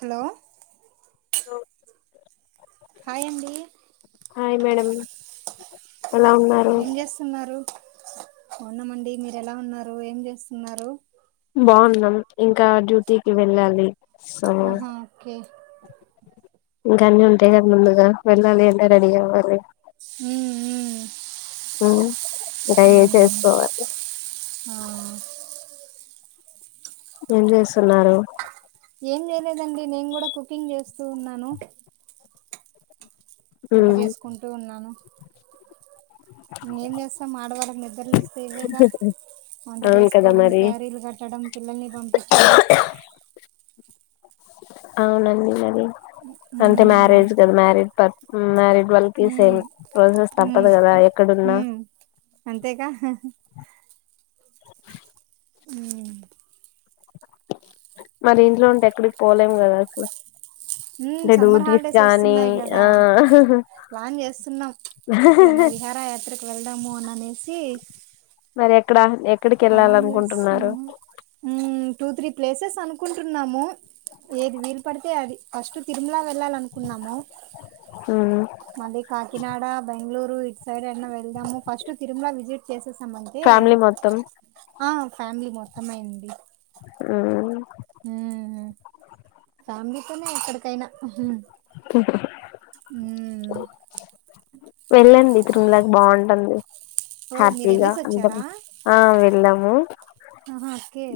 Hello hi అండి hi madam ఏం చేస్తున్నారు ఉన్నామండి మీరు ఎలా ఉన్నారు ఏం చేస్తున్నారు బాగున్నాం ఇంకా డ్యూటీకి వెళ్ళాలి సో ఆహా ఓకే ఇంకా అన్నీ ఉంటాయి కదా ముందుగా వెళ్ళాలి ఎలా రెడీ కావలి ఉమ్ ఉమ్ [unintelligible] ఉమ్ చేసుకోవాలి ఆ ఏం చేస్తున్నారు ఏం చేయలేదండి నేను కూడ కుకింగ్ చేస్తూ ఉన్నాను వంట ఉమ్, చేసుకుంటూ ఉన్నాను ఇంకేం చేస్తాం ఆడవాళ్ళు నిద్రలేస్ వంట అవును కదా చేసుకోవడం మరి క్యారీలు కట్టడం పిల్లల్ని పంపించడం అవునండి మరి అంటే ఉమ్ మ్యారెజ్ కదా మ్యారీడ్ ప మ్యారడ్ వాళ్ళకి సేల్ ప్రాసెస్ తప్పదు కదా ఎక్కడ హు అంతేగా ఉమ్ మరి ఇంట్లో ఉంటే ఎక్కడికి పోలేం కదా అసలు హ్మ్ అంటే సమ్మర్ డ్యూటీస్ హాలిడేస్ కానీ వస్తున్నాయి కదా ఆ ప్లాన్ చేస్తున్నాం ఎక్కడన్నా విహార యాత్రకు వెళ్దాము అని అనేసి మరి ఎక్కడ ఎ ప్లాన్ చేస్తున్నాము టూ త్రీ ప్లేసెస్ అనుకుంటున్నాము ఏది వీలు పడితే అది ఫస్ట్ తిరుమలా వెళ్ళాలనుకున్నాము మల్లి కాకినాడ బెంగళూరు ఇ సైడ్ అనా వెళ్దాము ఫస్ట్ తిరుమల విజిట్ చేసేసామంటే ఫ్యామిలీ మొత్తం ఆ ఫ్యామిలీ మొత్తమైంది హ్మ్మ్ హ్మ్మ్ ఫ్యామిలితోనే ఎక్కడికి అయిన వెళ్ళండి తిరుమలాకి బాగుం ఓ మీరు హ్యాపీగా వెళ్ళేసి అ వచ్చారా ఆ వెళ్దాము ఆ ఓకే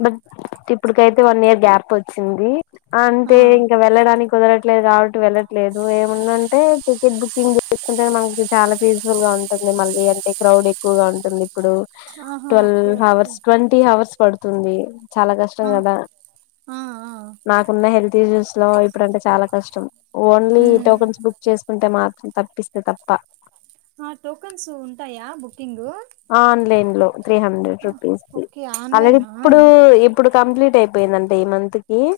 ఇప్పుడుకైతే వన్ ఇయర్ గ్యాప్ వచ్చింది ఆ! అంతే ఇంకా వెళ్ళడానికి కుదరట్లేదు కాబట్టి వెళ్లట్లేదు ఏముందంటే టికెట్ బుకింగ్ చేసుకుంటే మనకి చాలా పీస్ఫుల్ గా ఉంటుంది మళ్ళీ అంటే క్రౌడ్ ఎక్కువగా ఉంటుంది ఇప్పుడు ఆహా! Okay. Twelve okay. Hours twenty hours పడుతుంది చాలా కష్టం ఆ! కదా ఆ ఆ నాకున్న హెల్త్ ఇష్యూస్ లో ఇప్పుడుంటే చాలా కష్టం ఓన్లీ హ్మ్. టోకన్స్ బుక్ చేసుకుంటే మాత్రం తప్పిస్తే తప్ప ఆ టోకన్స్ ఉంటాయా బుకింగ్ ఆన్లైన్ లో త్రీ హండ్రెడ్ రూపీస్ది ఓకే. ఆల్రెడీ ఆన్‌లైనా? ఇప్పుడు ఇప్పుడు కంప్లీట్ అయిపోయింది అంటే ఈ మంత్ కి ఏ